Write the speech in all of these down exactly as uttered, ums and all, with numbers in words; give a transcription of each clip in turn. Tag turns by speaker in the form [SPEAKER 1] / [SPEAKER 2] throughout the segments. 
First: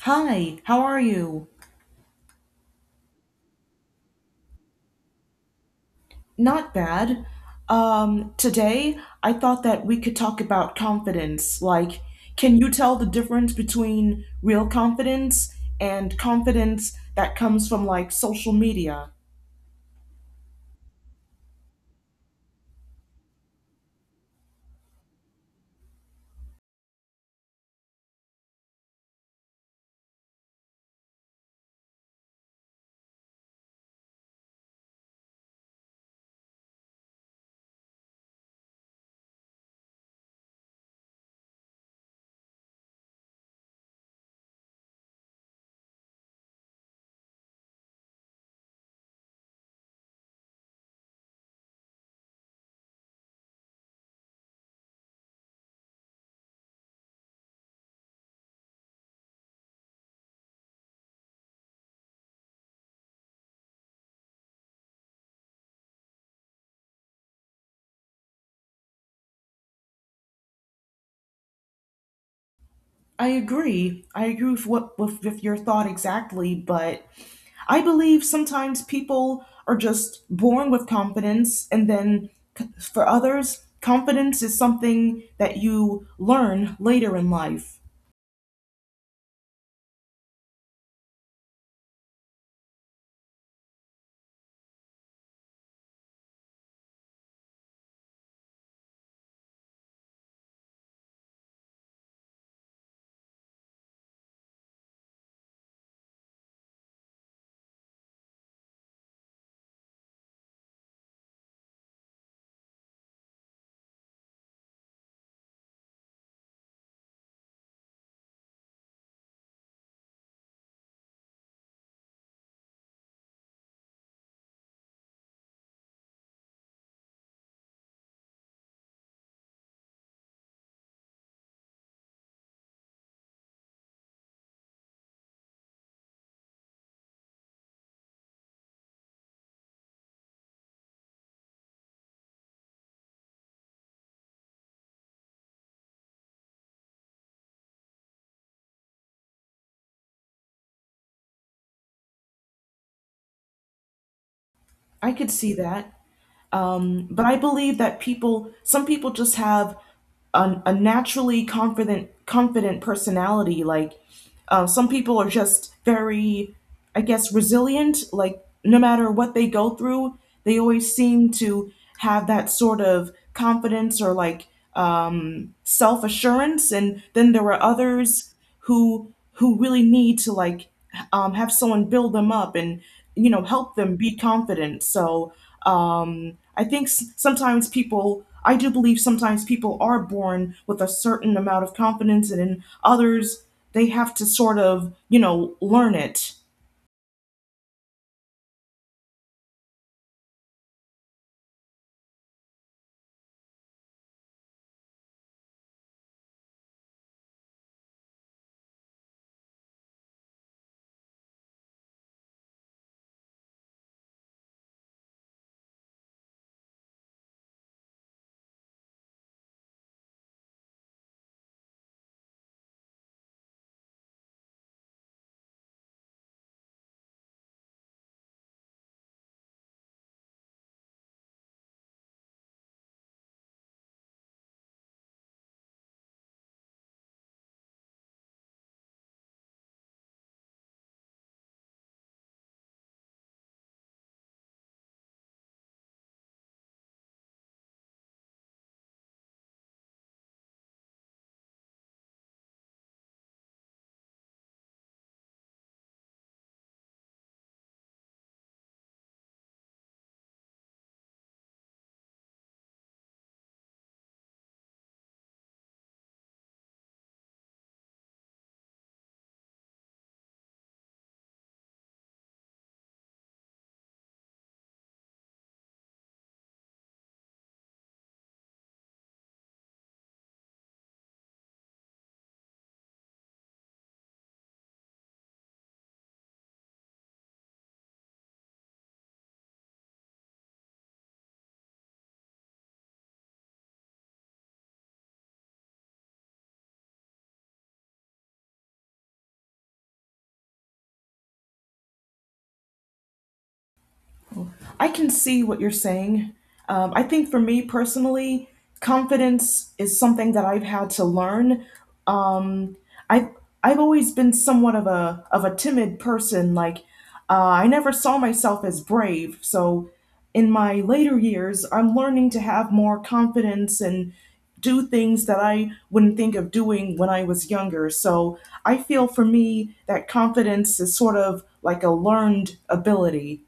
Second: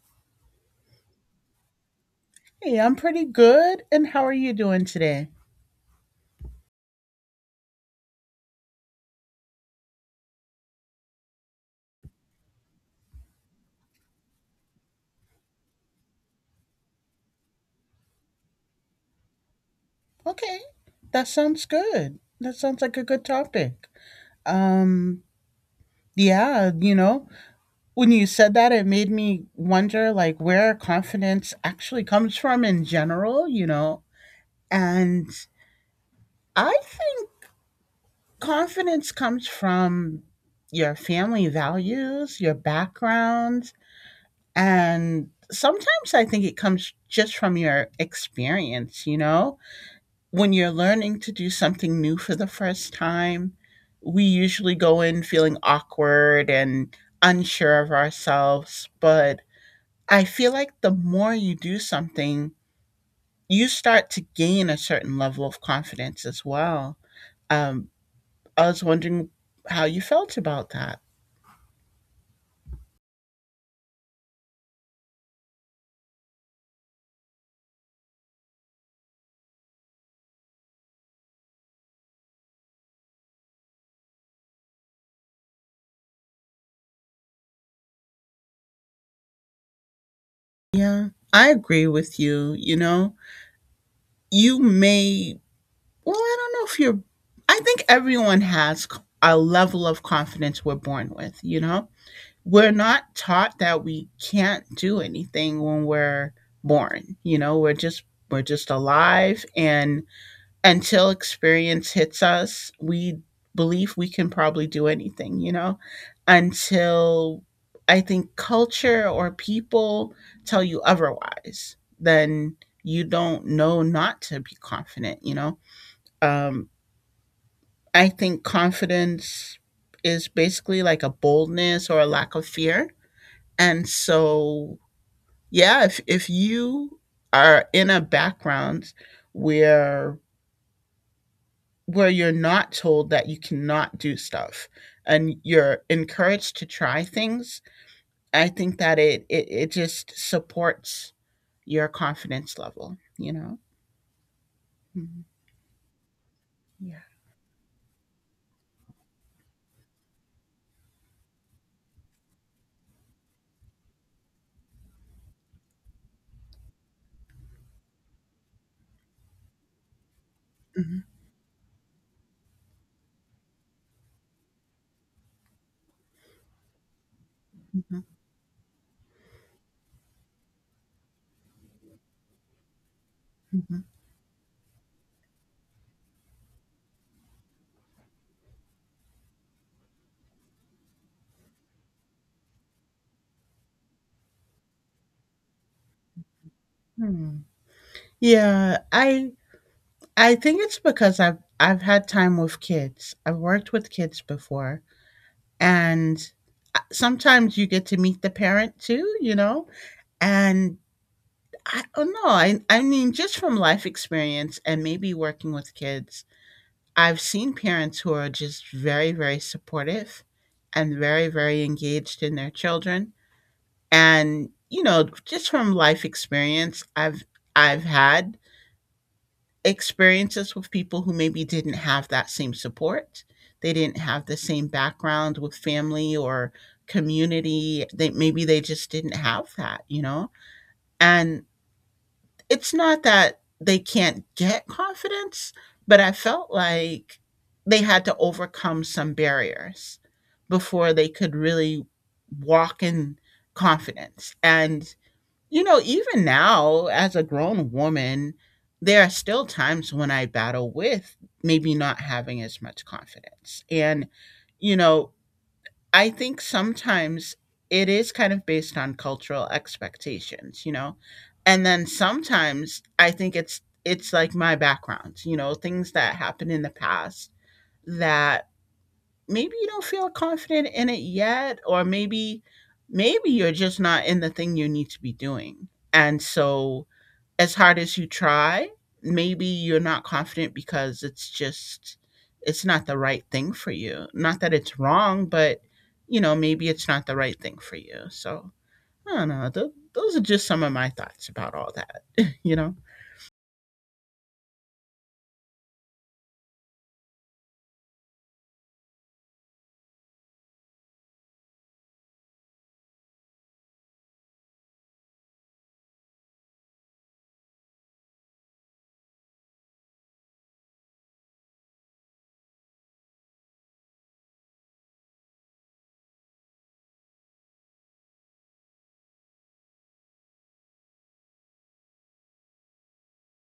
[SPEAKER 1] Hi, how are you?
[SPEAKER 2] Hey, I'm pretty good. And how are you doing today?
[SPEAKER 1] Not bad. Um, today I thought that we could talk about confidence. Like, can you tell the difference between real confidence and confidence that comes from like social media?
[SPEAKER 2] Okay, that sounds good. That sounds like a good topic. Um, yeah, you know, when you said that, it made me wonder like where confidence actually comes from in general, you know. And I think confidence comes from your family values, your background, and sometimes I think it comes just from your experience, you know, when you're learning to do something new for the first time, we usually go in feeling awkward and unsure of ourselves. But I feel like the more you do something, you start to gain a certain level of confidence as well. Um, I was wondering how you felt about that.
[SPEAKER 1] I agree. I agree with what with, with your thought exactly, but I believe sometimes people are just born with confidence, and then c- for others, confidence is something that you learn later in life.
[SPEAKER 2] Yeah, I agree with you. You know, you may, well, I don't know if you're, I think everyone has c- a level of confidence we're born with, you know? We're not taught that we can't do anything when we're born, you know, we're just we're just alive and until experience hits us, we believe we can probably do anything, you know, until I think culture or people tell you otherwise, then you don't know not to be confident, you know. um I think confidence is basically like a boldness or a lack of fear. And so, yeah, if if you are in a background where where you're not told that you cannot do stuff and you're encouraged to try things, I think that it it, it just supports your confidence level, you know?
[SPEAKER 1] I
[SPEAKER 2] Mhm.
[SPEAKER 1] could see that.
[SPEAKER 2] Yeah.
[SPEAKER 1] Um, but I believe that people, some people just have a, a naturally confident, confident personality. Like uh, some people are just very, I guess, resilient. Like no matter what they go through, they always
[SPEAKER 2] Mhm,
[SPEAKER 1] seem to have that sort of confidence or like um, self assurance. And then there are
[SPEAKER 2] mhm,
[SPEAKER 1] others who who really need to like um, have someone build them up and you know help
[SPEAKER 2] mhm.
[SPEAKER 1] them be confident. So um, i think s- sometimes people i do believe sometimes people are born with a certain amount of confidence, and in others they have to sort of you know learn it.
[SPEAKER 2] Hmm. Yeah, I I think it's because I've I've had time with kids. I've worked with kids before. And uh, sometimes you get to meet the parent too, you know? And I don't know. I, I mean, just from life experience and maybe working with kids, I've seen parents who are just very, very supportive and very, very engaged in their children. And, you know, just from life experience I've I've had experiences with people who maybe didn't have that same support. They didn't have the same background with family or community. They maybe they just didn't have that, you know? And it's not that they can't get confidence, but I felt like they had to overcome some barriers before they could really walk in confidence. And you know, even now, as a grown woman, there are still times when I battle with maybe not having as much confidence. And, you know, I think sometimes it is kind of based on cultural expectations, you know? And then sometimes I think it's it's like my background, you know, things that happened in the past that maybe you don't feel confident in it yet, or maybe maybe you're just not in the thing you need to be doing. And so, as hard as you try, maybe you're not confident because it's just it's not the right thing for you, not that it's wrong, but you know, maybe it's not the right thing for you. So I don't know. Th- those are just some of my thoughts about all that. you know
[SPEAKER 1] I can see what you're saying. Um, I think for me personally, confidence is something that I've had to learn. Um, I I've always been somewhat of a of a timid person. Like uh, I never saw myself as brave. So in my later years, I'm learning to have more confidence and do things that I wouldn't think of doing when I was younger. So I feel for me that confidence is sort of like a learned ability.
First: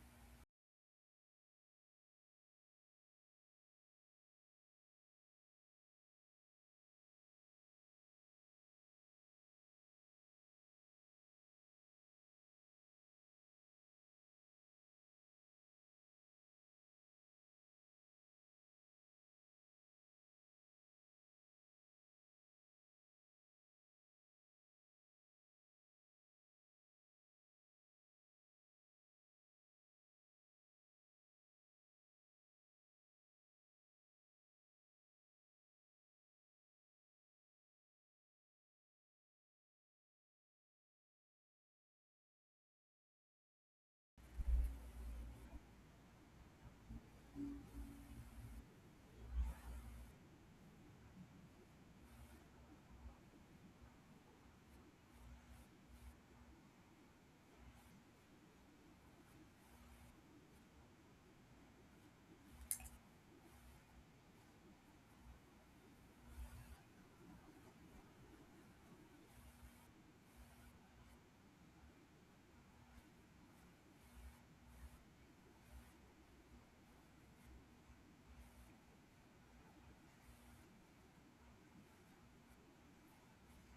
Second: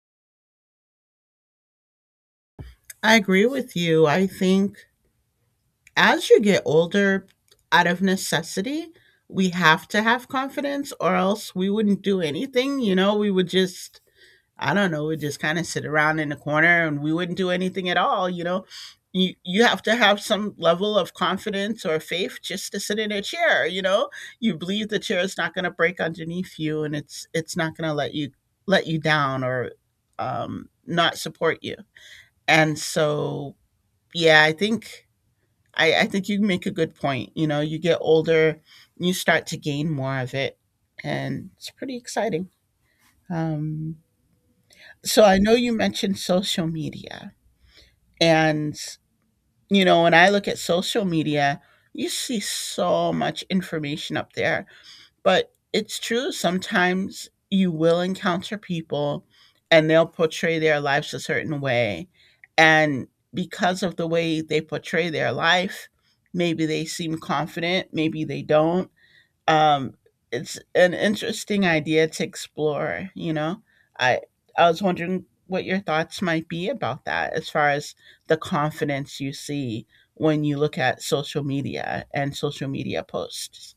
[SPEAKER 2] I agree with you. I think as you get older, out of necessity, we have to have confidence, or else we wouldn't do anything. You know, we would just, I don't know, we'd just kind of sit around in the corner and we wouldn't do anything at all. You know, you, you have to have some level of confidence or faith just to sit in a chair. You know, you believe the chair is not going to break underneath you, and it's, it's not going to let you, let you down, or um, not support you. And so, yeah, I think I, I think you make a good point. You know, you get older, you start to gain more of it, and it's pretty exciting. Um, so I know you mentioned social media, and you know, when I look at social media, you see so much information up there. But it's true. Sometimes you will encounter people and they'll portray their lives a certain way. And because of the way they portray their life, maybe they seem confident, maybe they don't. Um, it's an interesting idea to explore, you know? I I was wondering what your thoughts might be about that as far as the confidence you see when you look at social media and social media posts.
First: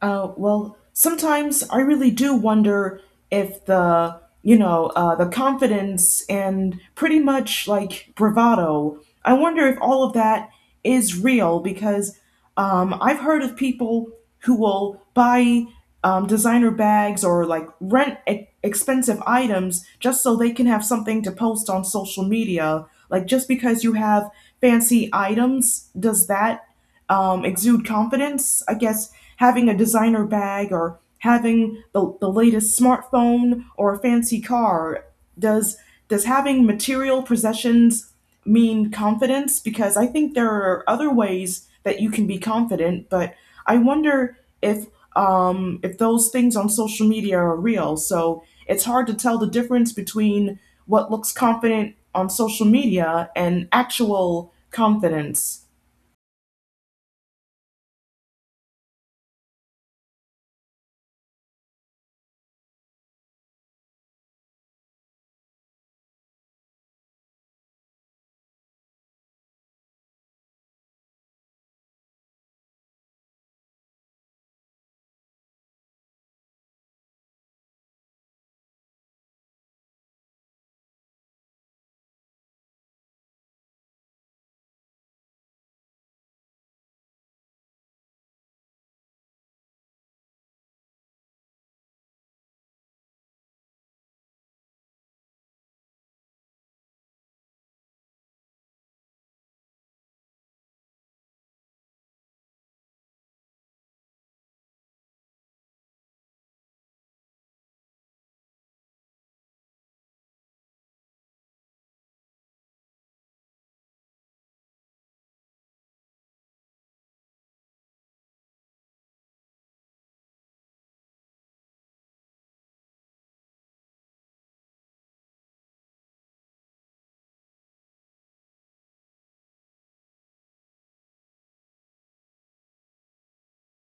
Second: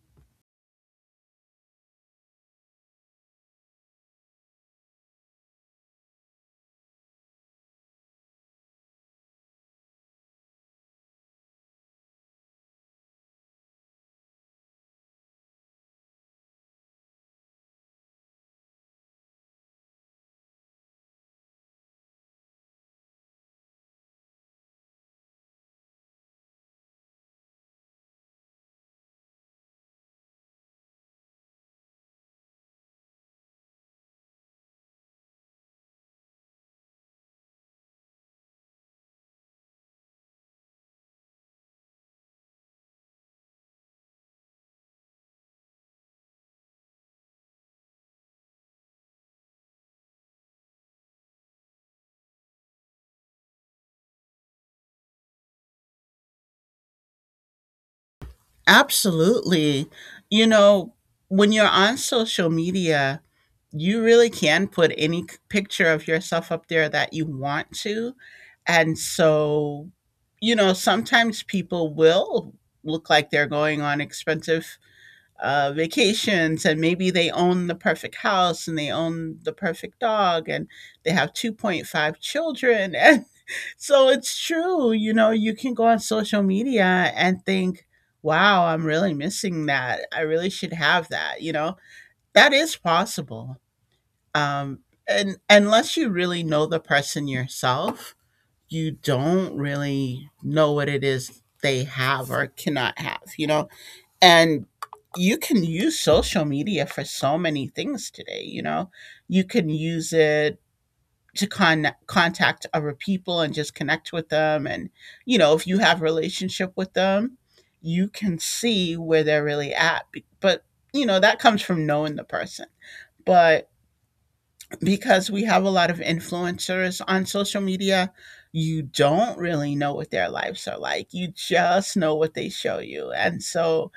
[SPEAKER 1] Uh, well, sometimes I really do wonder if the, you know, uh, the confidence and pretty much like bravado, I wonder if all of that is real because um, I've heard of people who will buy um, designer bags or like rent e- expensive items just so they can have something to post on social media. Like just because you have fancy items, does that um, exude confidence? I guess having a designer bag or having the, the latest smartphone or a fancy car, does does having material possessions mean confidence? Because I think there are other ways that you can be confident, but I wonder if um, if those things on social media are real. So it's hard to tell the difference between what looks confident on social media and actual confidence.
[SPEAKER 2] Absolutely. You know, when you're on social media, you really can put any c- picture of yourself up there that you want to. And so, you know, sometimes people will look like they're going on expensive uh, vacations, and maybe they own the perfect house and they own the perfect dog and they have two point five children. So it's true, you know, you can go on social media and think, wow, I'm really missing that. I really should have that, you know? That is possible. Um and unless you really know the person yourself, you don't really know what it is they have or cannot have, you know? And you can use social media for so many things today, you know? You can use it to con- contact other people and just connect with them, and you know, if you have a relationship with them, you can see where they're really at. But you know, that comes from knowing the person. But because we have a lot of influencers on social media, you don't really know what their lives are like. You just know what they show you. And so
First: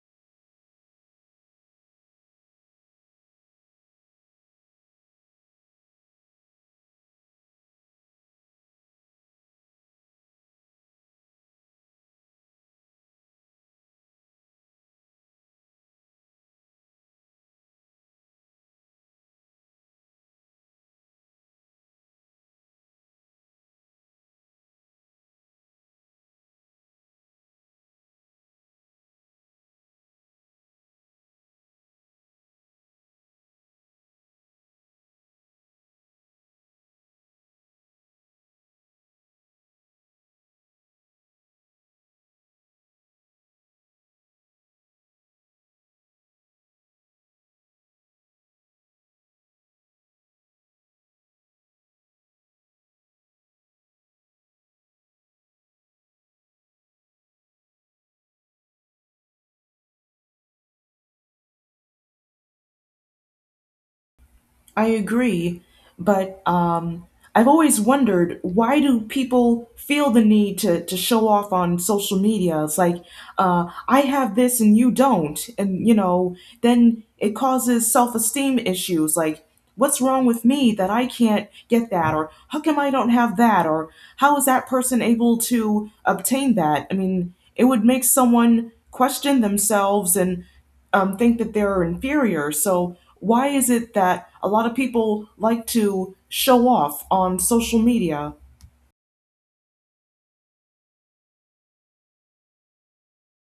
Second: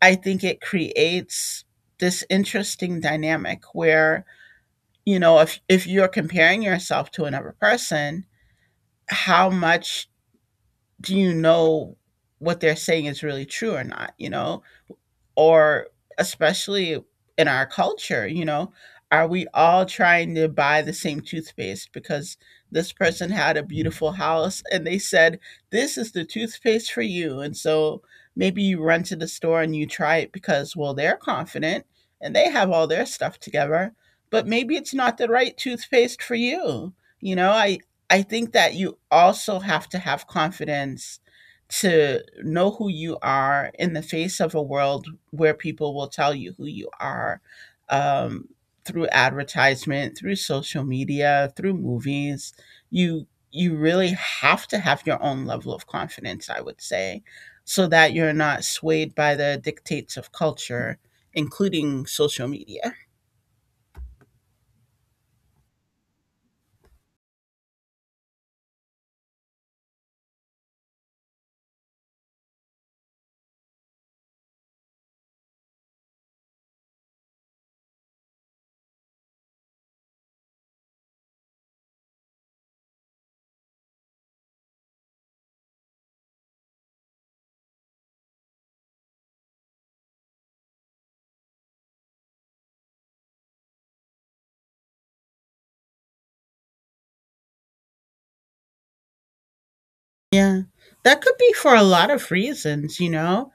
[SPEAKER 2] I think it creates this interesting dynamic where, you know, if if you're comparing yourself to another person, how much do you know what they're saying is really true or not, you know? Or especially in our culture, you know, are we all trying to buy the same toothpaste because this person had a beautiful house and they said, this is the toothpaste for you. And so maybe you run to the store and you try it because, well, they're confident and they have all their stuff together, but maybe it's not the right toothpaste for you. You know, I, I think that you also have to have confidence to know who you are in the face of a world where people will tell you who you are, um, through advertisement, through social media, through movies. You you really have to have your own level of confidence, I would say, so that you're not swayed by the dictates of culture, including social media.
[SPEAKER 1] I agree, but um, I've always wondered, why do people feel the need to, to show off on social media? It's like, uh, I have this and you don't. And, you know, then it causes self esteem issues. Like, what's wrong with me that I can't get that? Or how come I don't have that? Or how is that person able to obtain that? I mean, it would make someone question themselves and um, think that they're inferior. So, why is it that a lot of people like to show off on social media?
[SPEAKER 2] Yeah. That could be for a lot of reasons, you know?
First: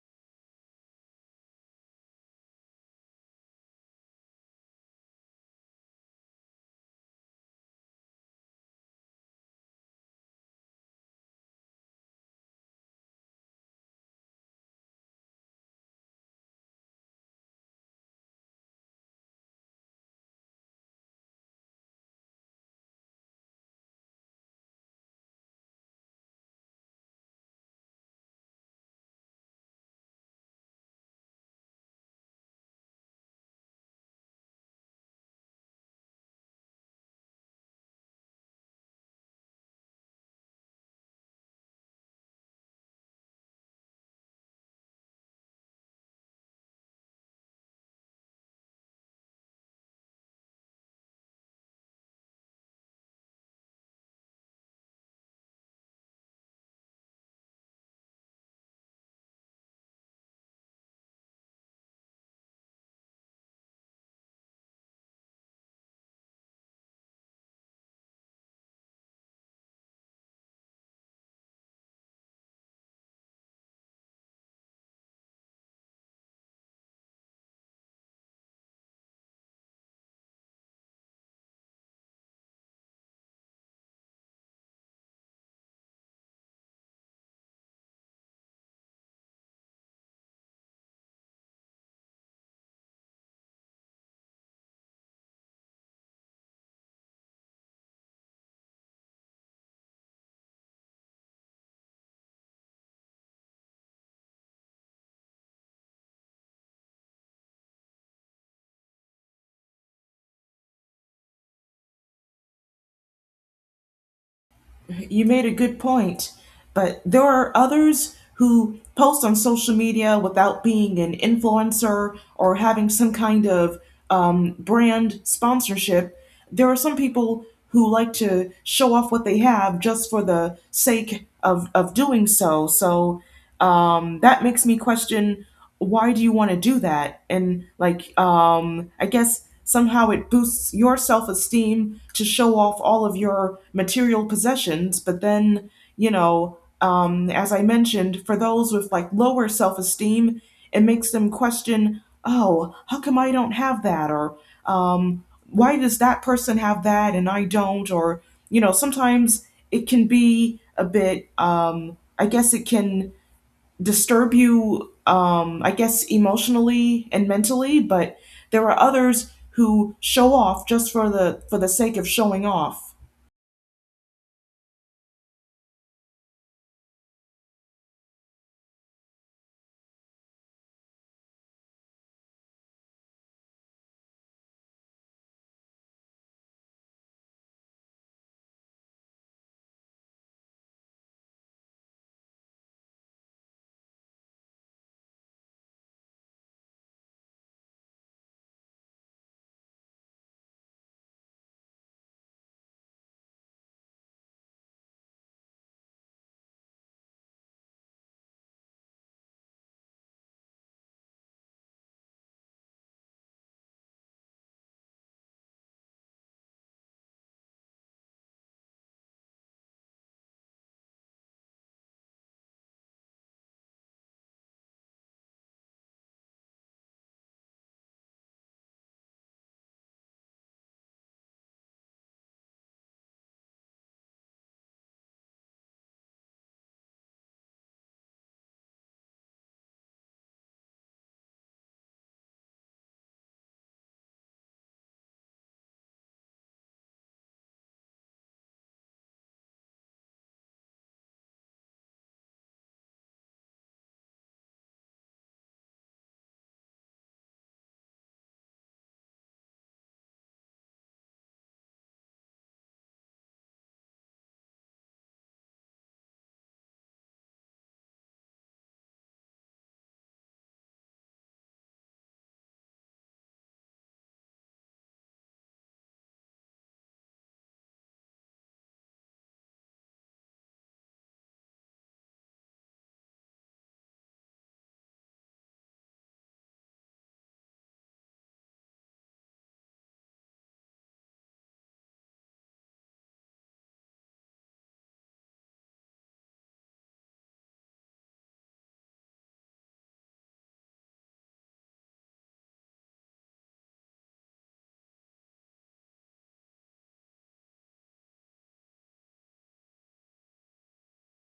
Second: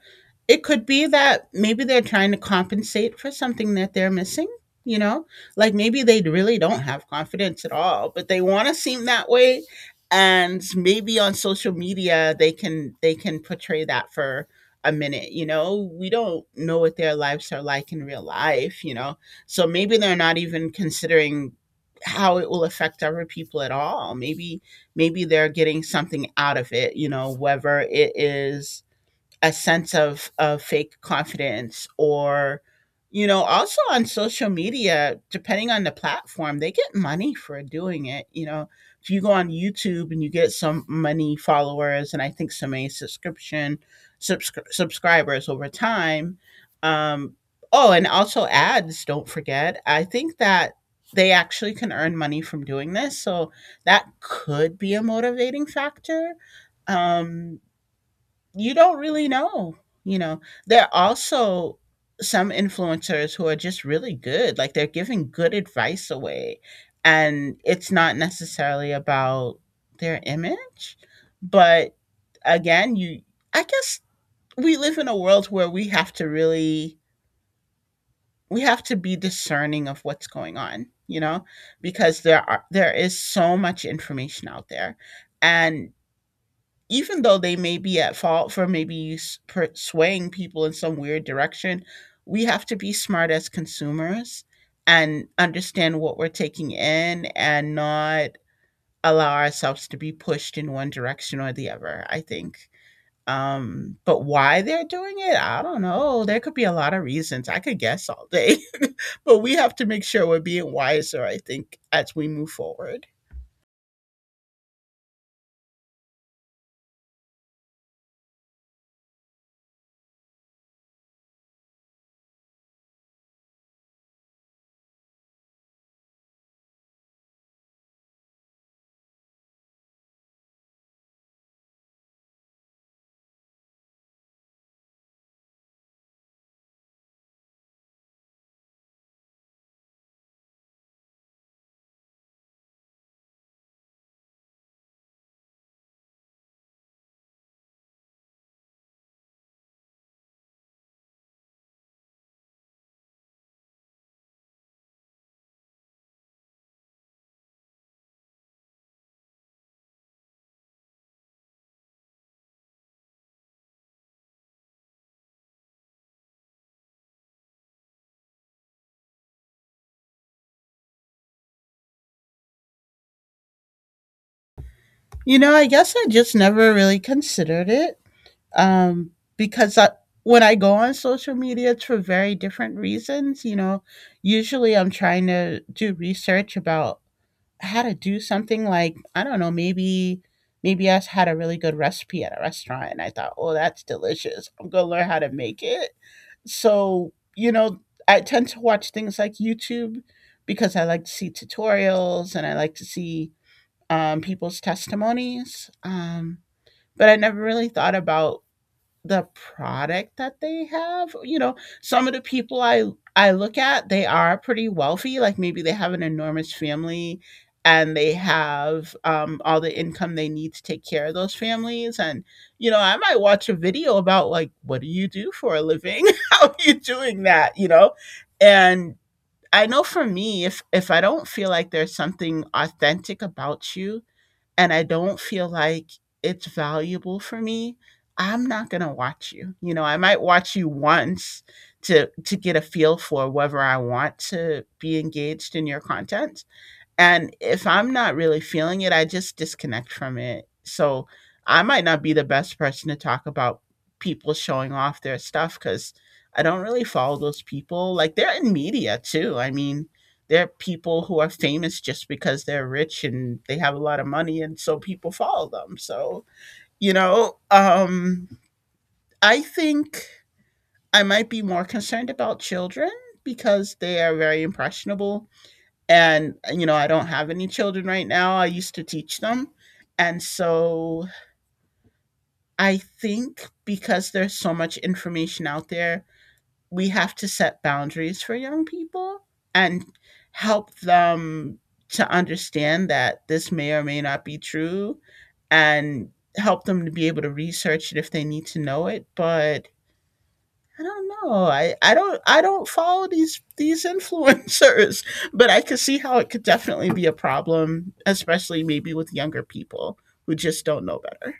[SPEAKER 2] It could be that maybe they're trying to compensate for something that they're missing, you know? Like maybe they really don't have confidence at all, but they want to seem that way, and maybe on social media they can they can portray that for a minute, you know? We don't know what their lives are like in real life, you know? So maybe they're not even considering how it will affect other people at all. Maybe maybe they're getting something out of it, you know, whether it is a sense of of fake confidence, or you know, also on social media, depending on the platform, they get money for doing it, you know. If you go on YouTube and you get some money, followers, and I think some a subscription, subscri- subscribers over time. um oh, and also ads, don't forget, I think that they actually can earn money from doing this. So that could be a motivating factor. um you don't really know, you know. There are also some influencers who are just really good, like they're giving good advice away, and it's not necessarily about their image. But again, you I guess we live in a world where we have to really, we have to be discerning of what's going on, you know, because there are there is so much information out there. And even though they may be at fault for maybe swaying people in some weird direction, we have to be smart as consumers and understand what we're taking in and not allow ourselves to be pushed in one direction or the other, I think. Um, but why they're doing it, I don't know. There could be a lot of reasons. I could guess all day, but we have to make sure we're being wiser, I think, as we move forward.
[SPEAKER 1] You made a good point, but there are others who post on social media without being an influencer or having some kind of um, brand sponsorship. There are some people who like to show off what they have just for the sake of, of doing so. So, um, that makes me question, why do you want to do that? And like um I guess somehow it boosts your self-esteem to show off all of your material possessions, but then you know um as I mentioned, for those with like lower self-esteem, it makes them question, oh, how come I don't have that? Or um why does that person have that and I don't? Or you know, sometimes it can be a bit um I guess it can disturb you, um, I guess, emotionally and mentally, but there are others who show off just for the for the sake of showing off.
[SPEAKER 2] You know, I guess I just never really considered it, um, because I, when I go on social media, it's for very different reasons. You know, usually I'm trying to do research about how to do something, like, I don't know, maybe maybe I had a really good recipe at a restaurant and I thought, oh, that's delicious. I'm going to learn how to make it. So, you know, I tend to watch things like YouTube because I like to see tutorials and I like to see, um, people's testimonies. Um, but I never really thought about the product that they have. You know, some of the people I I look at, they are pretty wealthy. Like maybe they have an enormous family and they have um, all the income they need to take care of those families. And you know, I might watch a video about like, what do you do for a living? How are you doing that? You know, and I know for me, if if I don't feel like there's something authentic about you, and I don't feel like it's valuable for me, I'm not gonna watch you. You know, I might watch you once to to get a feel for whether I want to be engaged in your content, and if I'm not really feeling it, I just disconnect from it. So I might not be the best person to talk about people showing off their stuff because I don't really follow those people. Like they're in media too. I mean, they're people who are famous just because they're rich and they have a lot of money, and so people follow them. So, you know, um, I think I might be more concerned about children because they are very impressionable and, you know, I don't have any children right now. I used to teach them. And so I think because there's so much information out there, we have to set boundaries for young people and help them to understand that this may or may not be true, and help them to be able to research it if they need to know it. But I don't know. I, I don't I don't follow these these influencers, but I could see how it could definitely be a problem, especially maybe with younger people who just don't know better.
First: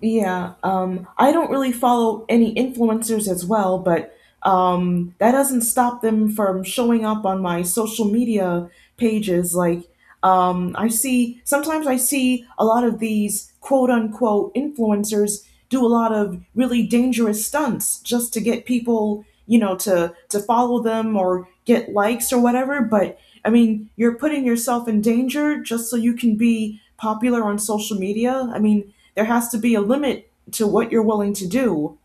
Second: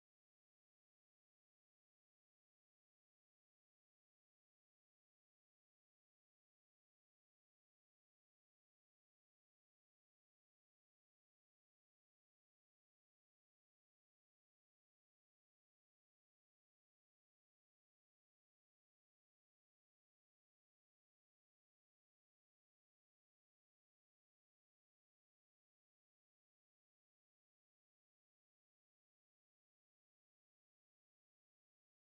[SPEAKER 1] Yeah, um, I don't really follow any influencers as well, but um, that doesn't stop them from showing up on my social media pages. Like, um, I see, sometimes I see a lot of these quote unquote influencers do a lot of really dangerous stunts just to get people, you know, to to follow them or get likes or whatever. But I mean, you're putting yourself in danger just so you can be popular on social media. I mean there has to be a limit to what you're willing to do.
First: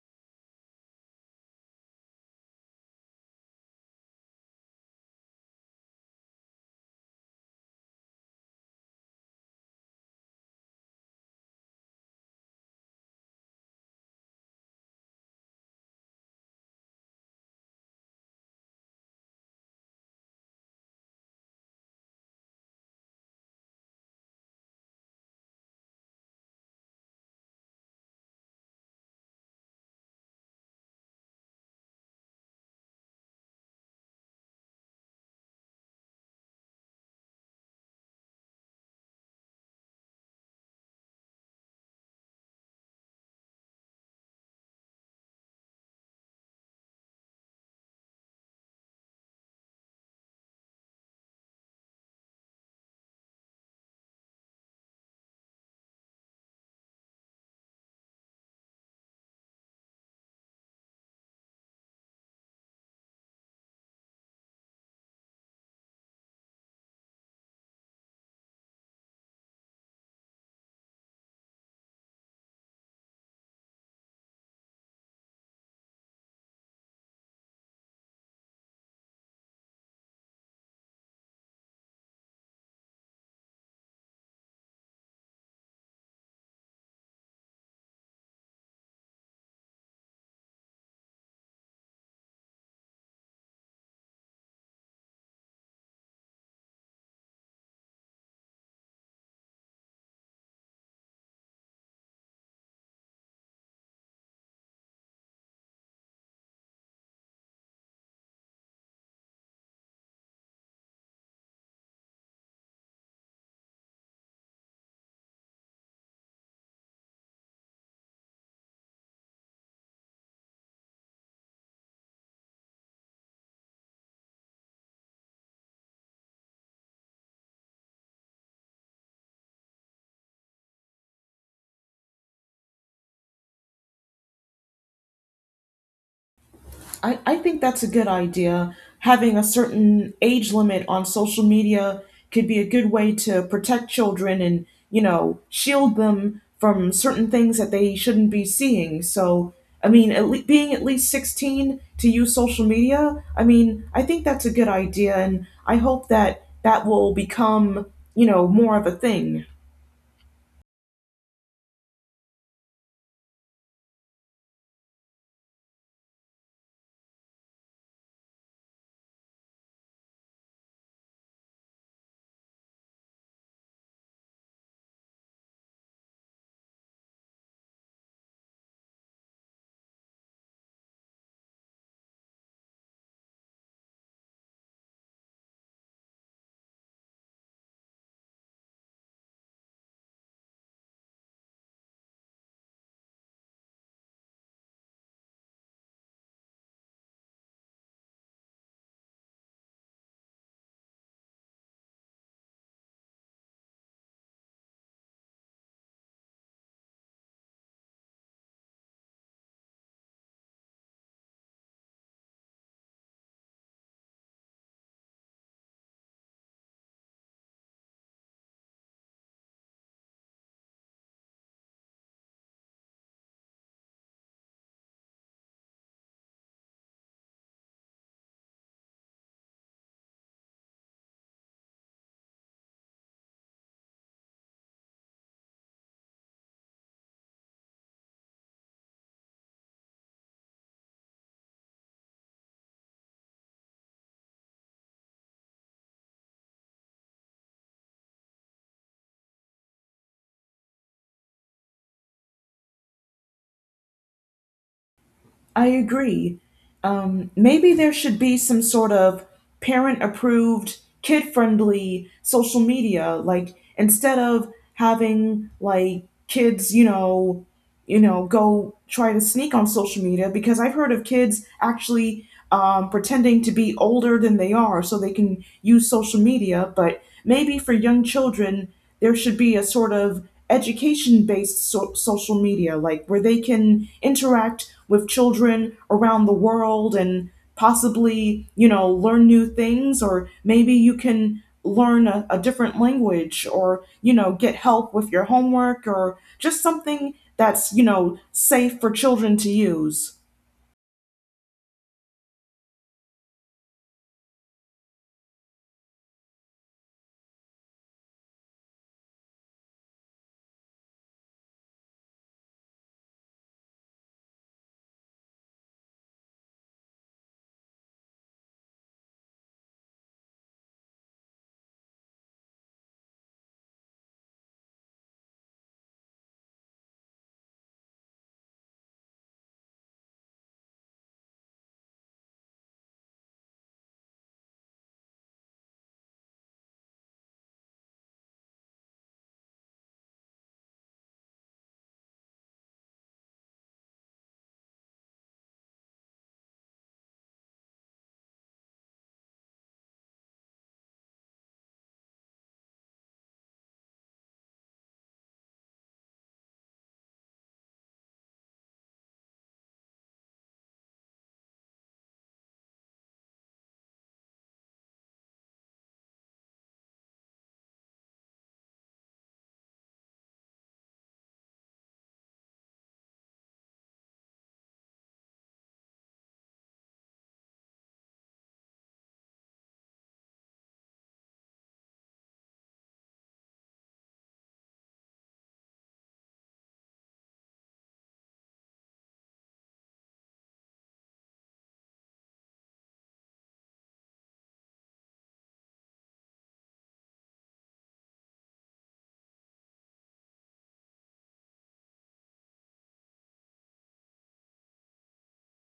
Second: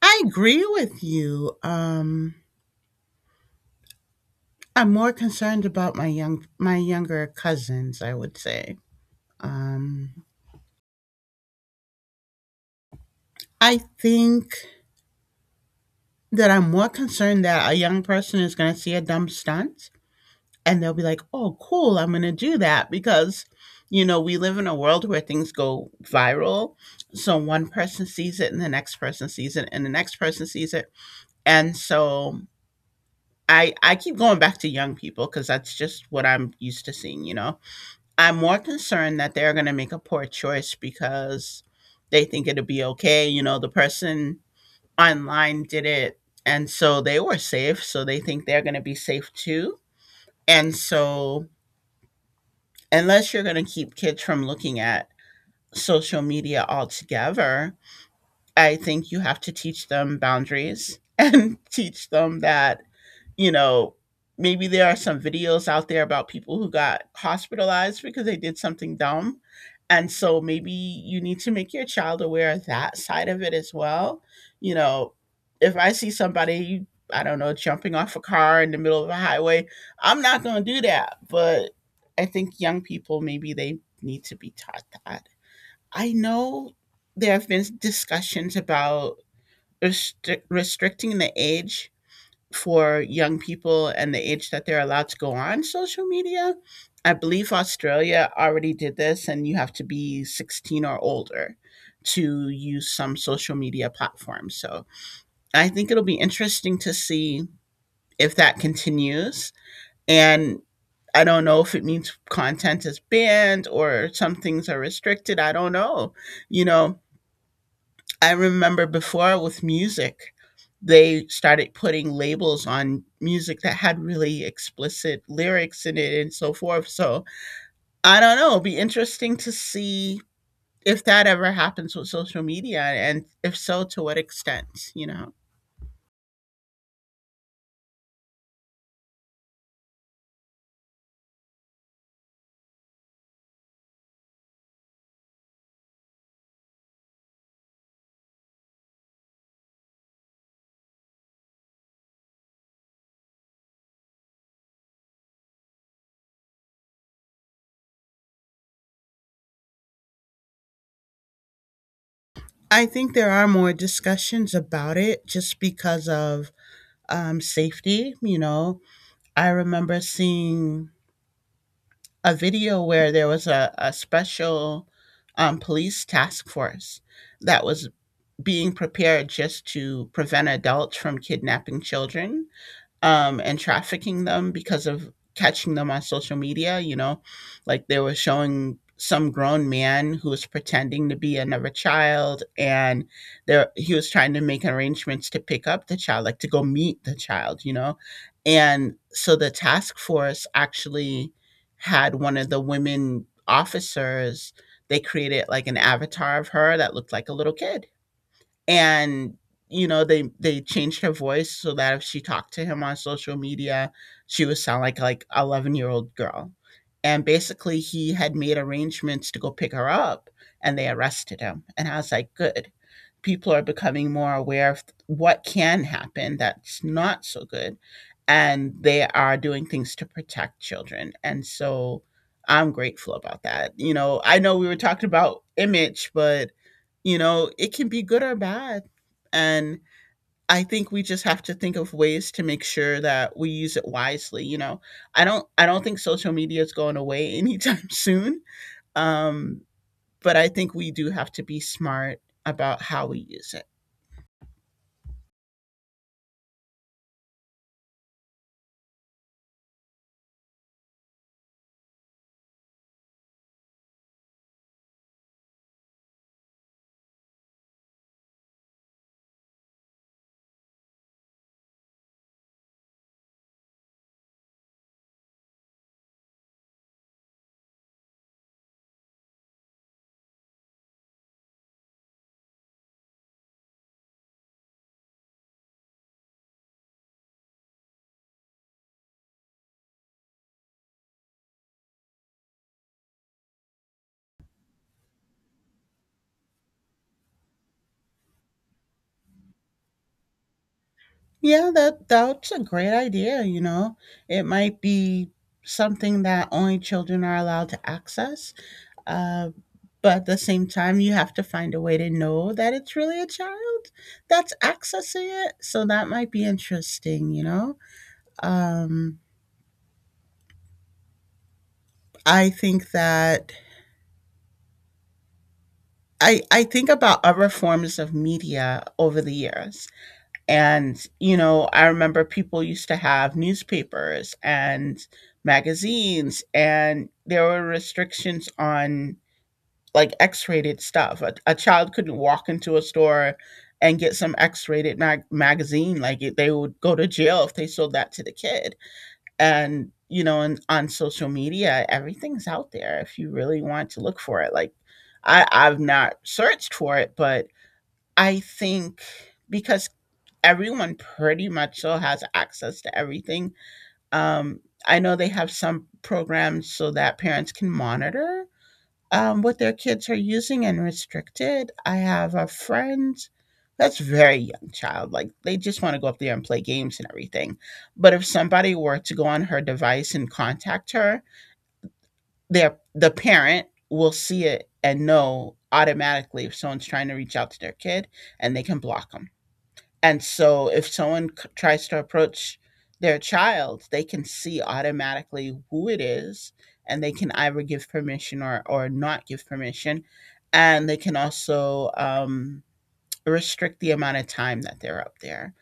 [SPEAKER 2] I agree with you. Um, I'm more concerned about my young my younger cousins, I would say. Um, I think that I'm more concerned that a young person is going to see a dumb stunt and they'll be like, "Oh, cool, I'm going to do that, because you know, we live in a world where things go viral." So one person sees it, and the next person sees it, and the next person sees it. And so I I keep going back to young people, cuz that's just what I'm used to seeing, you know. I'm more concerned that they're going to make a poor choice because they think it'll be okay, you know, the person online did it and so they were safe, so they think they're going to be safe too. And so unless you're going to keep kids from looking at social media altogether, I think you have to teach them boundaries and teach them that, you know, maybe there are some videos out there about people who got hospitalized because they did something dumb. And so maybe you need to make your child aware of that side of it as well. You know, if I see somebody, I don't know, jumping off a car in the middle of a highway, I'm not going to do that. But I think young people, maybe they need to be taught that. I know there have been discussions about restrict- restricting the age for young people, and the age that they're allowed to go on social media. I believe Australia already did this, and you have to be sixteen or older to use some social media platforms. So I think it'll be interesting to see if that continues. And I don't know if it means content is banned or some things are restricted. I don't know. You know, I remember before with music, they started putting labels on music that had really explicit lyrics in it and so forth. So I don't know. It'll be interesting to see if that ever happens with social media, and if so, to what extent, you know.
[SPEAKER 1] I, I think that's a good idea. Having a certain age limit on social media could be a good way to protect children and, you know, shield them from certain things that they shouldn't be seeing. So, I mean, at le- being at least sixteen to use social media, I mean, I think that's a good idea. And I hope that that will become, you know, more of a thing.
[SPEAKER 2] I think there are more discussions about it just because of um, safety. You know, I remember seeing a video where there was a, a special um, police task force that was being prepared just to prevent adults from kidnapping children um, and trafficking them because of catching them on social media. You know, like they were showing some grown man who was pretending to be another child, and there he was trying to make arrangements to pick up the child, like to go meet the child. You know, and so the task force actually had one of the women officers. They created like an avatar of her that looked like a little kid, and you know, they they changed her voice so that if she talked to him on social media, she would sound like like eleven year old girl, and basically he had made arrangements to go pick her up, and they arrested him. And I was like, good, people are becoming more aware of what can happen that's not so good, and they are doing things to protect children. And so I'm grateful about that. You know, I know we were talking about image, but you know, it can be good or bad. And I think we just have to think of ways to make sure that we use it wisely, you know. I don't I don't think social media is going away anytime soon. Um, but I think we do have to be smart about how we use it.
[SPEAKER 1] I agree. Um, maybe there should be some sort of parent approved, kid friendly social media. Like instead of having like kids, you know, you know, go try to sneak on social media, because I've heard of kids actually um, pretending to be older than they are so they can use social media. But maybe for young children, there should be a sort of education based so- social media, like where they can interact with children around the world and possibly, you know, learn new things, or maybe you can learn a, a different language or, you know, get help with your homework, or just something that's, you know, safe for children to use.
[SPEAKER 2] Yeah, that that's a great idea, you know. It might be something that only children are allowed to access. Uh, but at the same time, you have to find a way to know that it's really a child that's accessing it. So that might be interesting, you know? Um, I think that. I, I think about other forms of media over the years. And, you know, I remember people used to have newspapers and magazines, and there were restrictions on like X-rated stuff. A, a child couldn't walk into a store and get some X-rated mag- magazine. Like it, they would go to jail if they sold that to the kid. And you know, and on social media, everything's out there if you really want to look for it. Like I, I've not searched for it, but I think because everyone pretty much so has access to everything. Um, I know they have some programs so that parents can monitor um, what their kids are using and restricted. I have a friend that's very young child. Like they just want to go up there and play games and everything. But if somebody were to go on her device and contact her, their the parent will see it and know automatically if someone's trying to reach out to their kid, and they can block them. And so if someone c- tries to approach their child, they can see automatically who it is, and they can either give permission or, or not give permission. And they can also um, restrict the amount of time that they're up there.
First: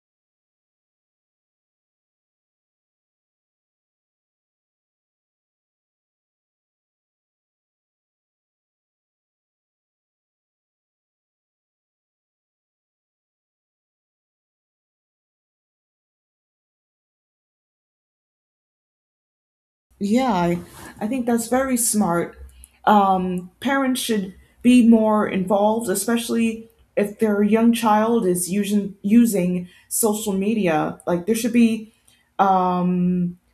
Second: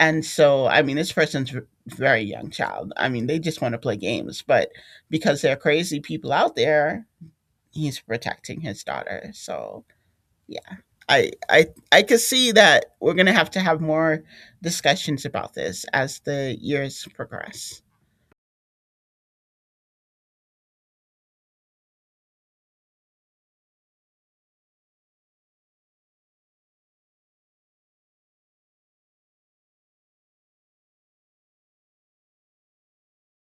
[SPEAKER 2] And so, I mean, this person's v- very young child. I mean, they just want to play games, but because there are crazy people out there, he's protecting his daughter. So, yeah. I I I could see that we're gonna have to have more discussions about this as the years progress.
[SPEAKER 1] Yeah, I, I think that's very smart. Um, parents should be more involved, especially if their young child is using using social media. Like there should be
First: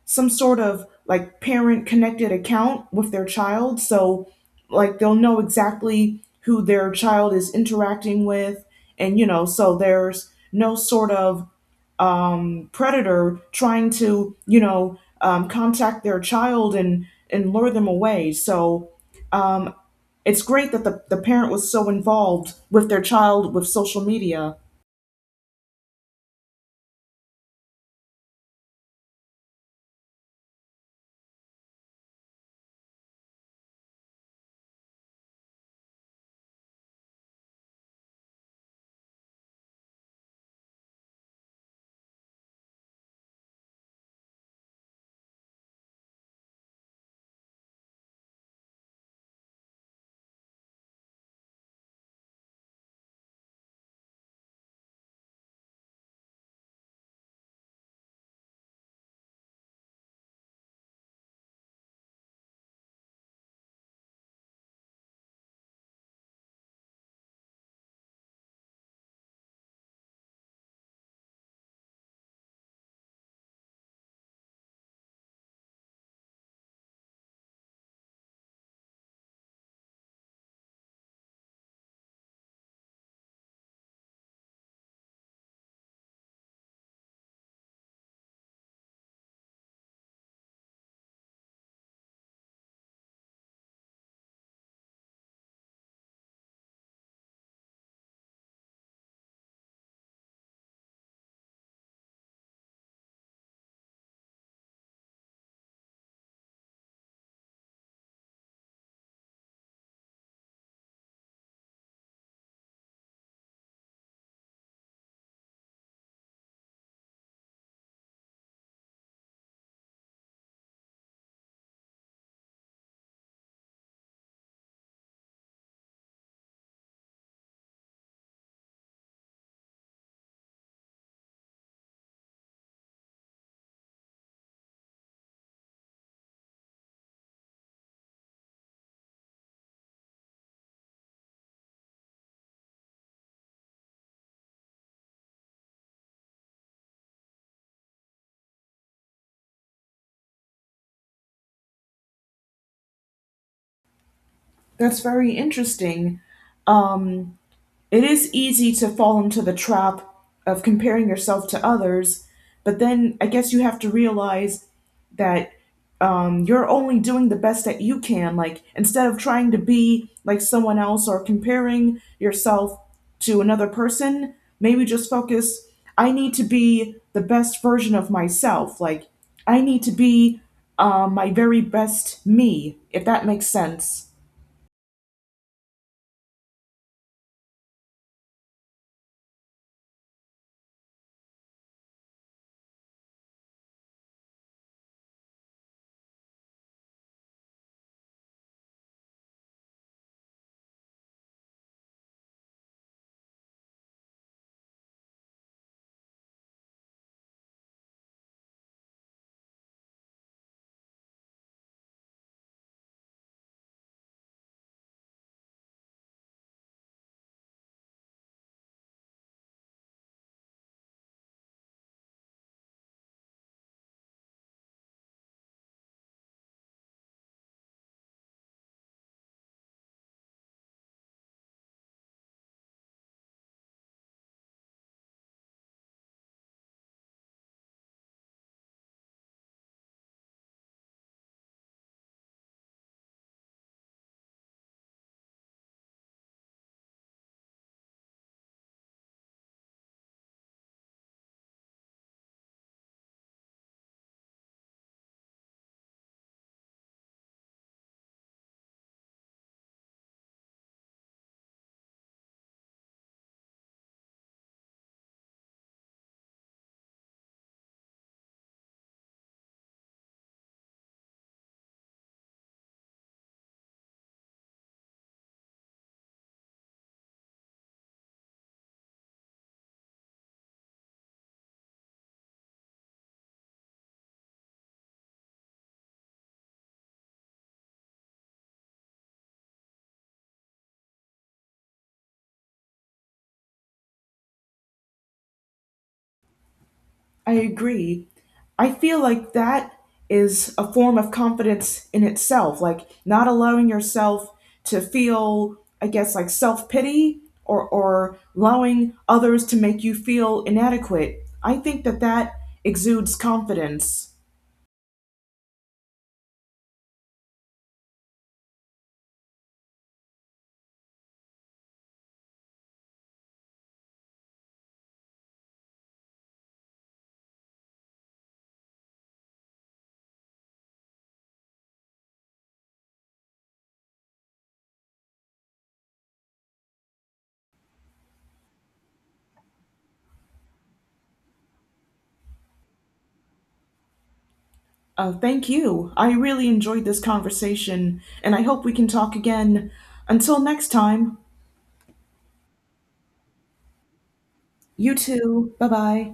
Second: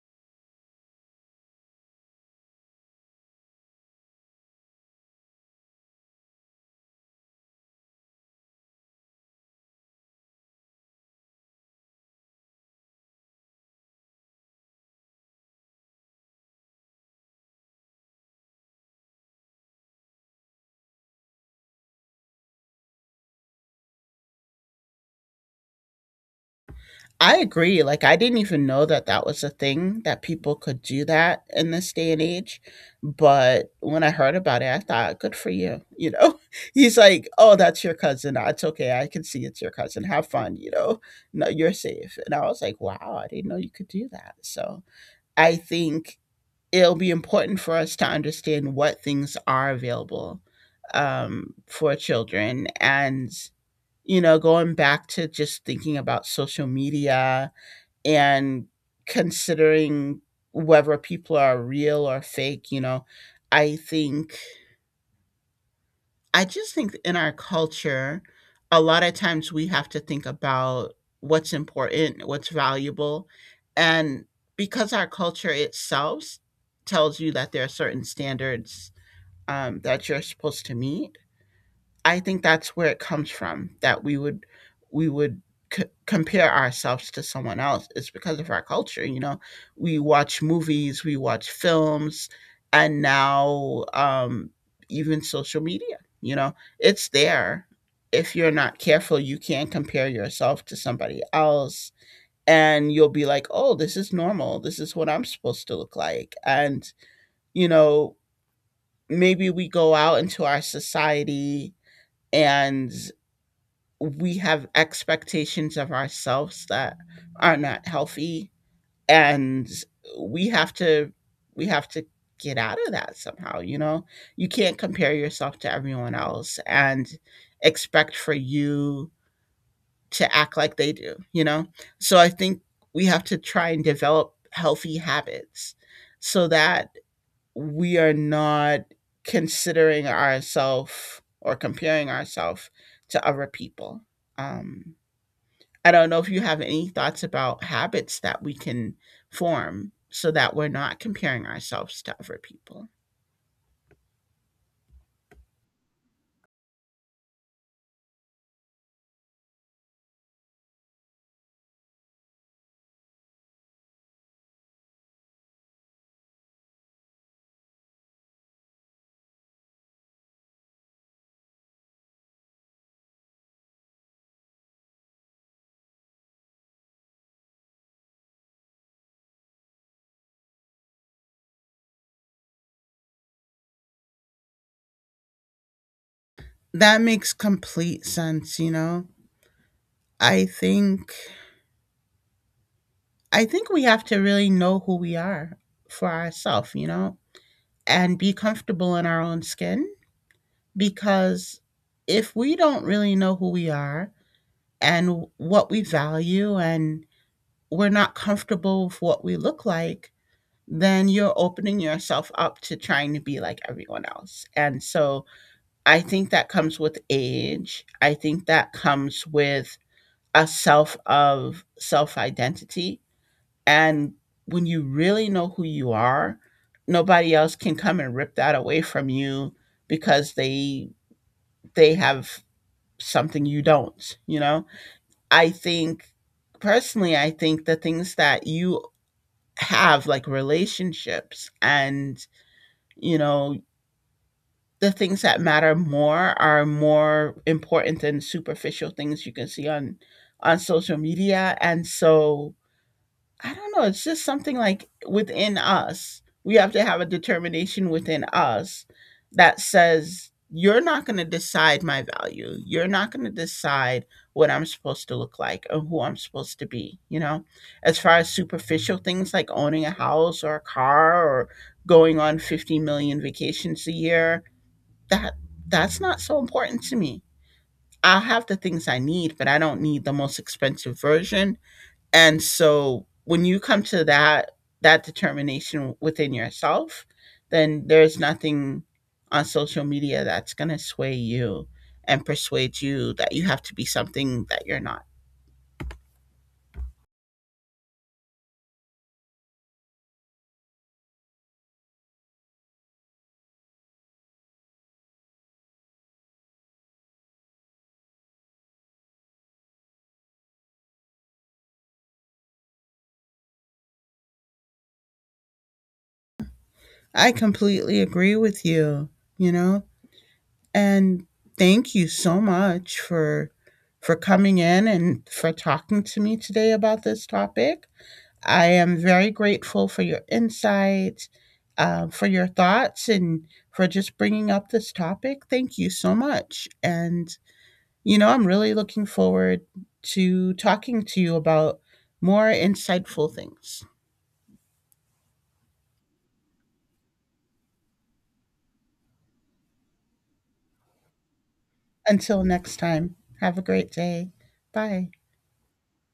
[SPEAKER 1] some sort of like parent connected account with their child, so like they'll know exactly who their child is interacting with, and you know, so there's no sort of predator trying to you know um, contact their child and and lure them away. So um, it's great that the, the parent was so involved with their child with social media.
[SPEAKER 2] I agree. Like I didn't even know that that was a thing, that people could do that in this day and age. But when I heard about it, I thought, good for you. You know, he's like, oh, that's your cousin. Nah, it's okay. I can see it's your cousin. Have fun. You know, no, you're safe. And I was like, wow, I didn't know you could do that. So I think it'll be important for us to understand what things are available um, for children. And, you know, going back to just thinking about social media and considering whether people are real or fake, you know, I think I just think in our culture, a lot of times we have to think about what's important, what's valuable. And because our culture itself tells you that there are certain standards um, that you're supposed to meet, I think that's where it comes from, that we would we would c- compare ourselves to someone else. It's because of our culture, you know. We watch movies, we watch films, and now um, even social media. You know, it's there. If you're not careful, you can compare yourself to somebody else, and you'll be like, "Oh, this is normal. This is what I'm supposed to look like." And you know, maybe we go out into our society and we have expectations of ourselves that are not healthy, and we have to we have to get out of that somehow, you know. You can't compare yourself to everyone else and expect for you to act like they do, you know. So I think we have to try and develop healthy habits so that we are not considering ourselves or comparing ourselves to other people. um I don't know if you have any thoughts about habits that we can form so that we're not comparing ourselves to other people.
[SPEAKER 1] That's very interesting. Um, It is easy to fall into the trap of comparing yourself to others, but then I guess you have to realize that um, you're only doing the best that you can. Like, instead of trying to be like someone else or comparing yourself to another person, maybe just focus. I need to be the best version of myself. Like, I need to be um, my very best me, if that makes sense.
[SPEAKER 2] That makes complete sense, you know. I think I think we have to really know who we are for ourselves, you know, and be comfortable in our own skin, because if we don't really know who we are and what we value, and we're not comfortable with what we look like, then you're opening yourself up to trying to be like everyone else. And so I think that comes with age. I think that comes with a self of self identity. And when you really know who you are, nobody else can come and rip that away from you, because they they have something you don't, you know? I think personally I think the things that you have, like relationships and you know, the things that matter more are more important than superficial things you can see on on social media. And so I don't know, it's just something like within us we have to have a determination within us that says, you're not going to decide my value, you're not going to decide what I'm supposed to look like or who I'm supposed to be, you know. As far as superficial things like owning a house or a car or going on fifty million vacations a year, that that's not so important to me. I'll have the things I need, but I don't need the most expensive version. And so when you come to that that determination within yourself, then there's nothing on social media that's going to sway you and persuade you that you have to be something that you're not.
[SPEAKER 1] I agree. I feel like that is a form of confidence in itself, like not allowing yourself to feel, I guess, like self pity or, or allowing others to make you feel inadequate. I think that that exudes confidence.
[SPEAKER 2] I completely agree with you, you know? And thank you so much for for coming in and for talking to me today about this topic. I am very grateful for your insights, uh, for your thoughts, and for just bringing up this topic. Thank you so much. And, you know, I'm really looking forward to talking to you about more insightful things.
[SPEAKER 1] Uh, thank you. I really enjoyed this conversation, and I hope we can talk again. Until next time,
[SPEAKER 2] Until next time, have a great day.
[SPEAKER 1] you
[SPEAKER 2] Bye.
[SPEAKER 1] too. Bye bye.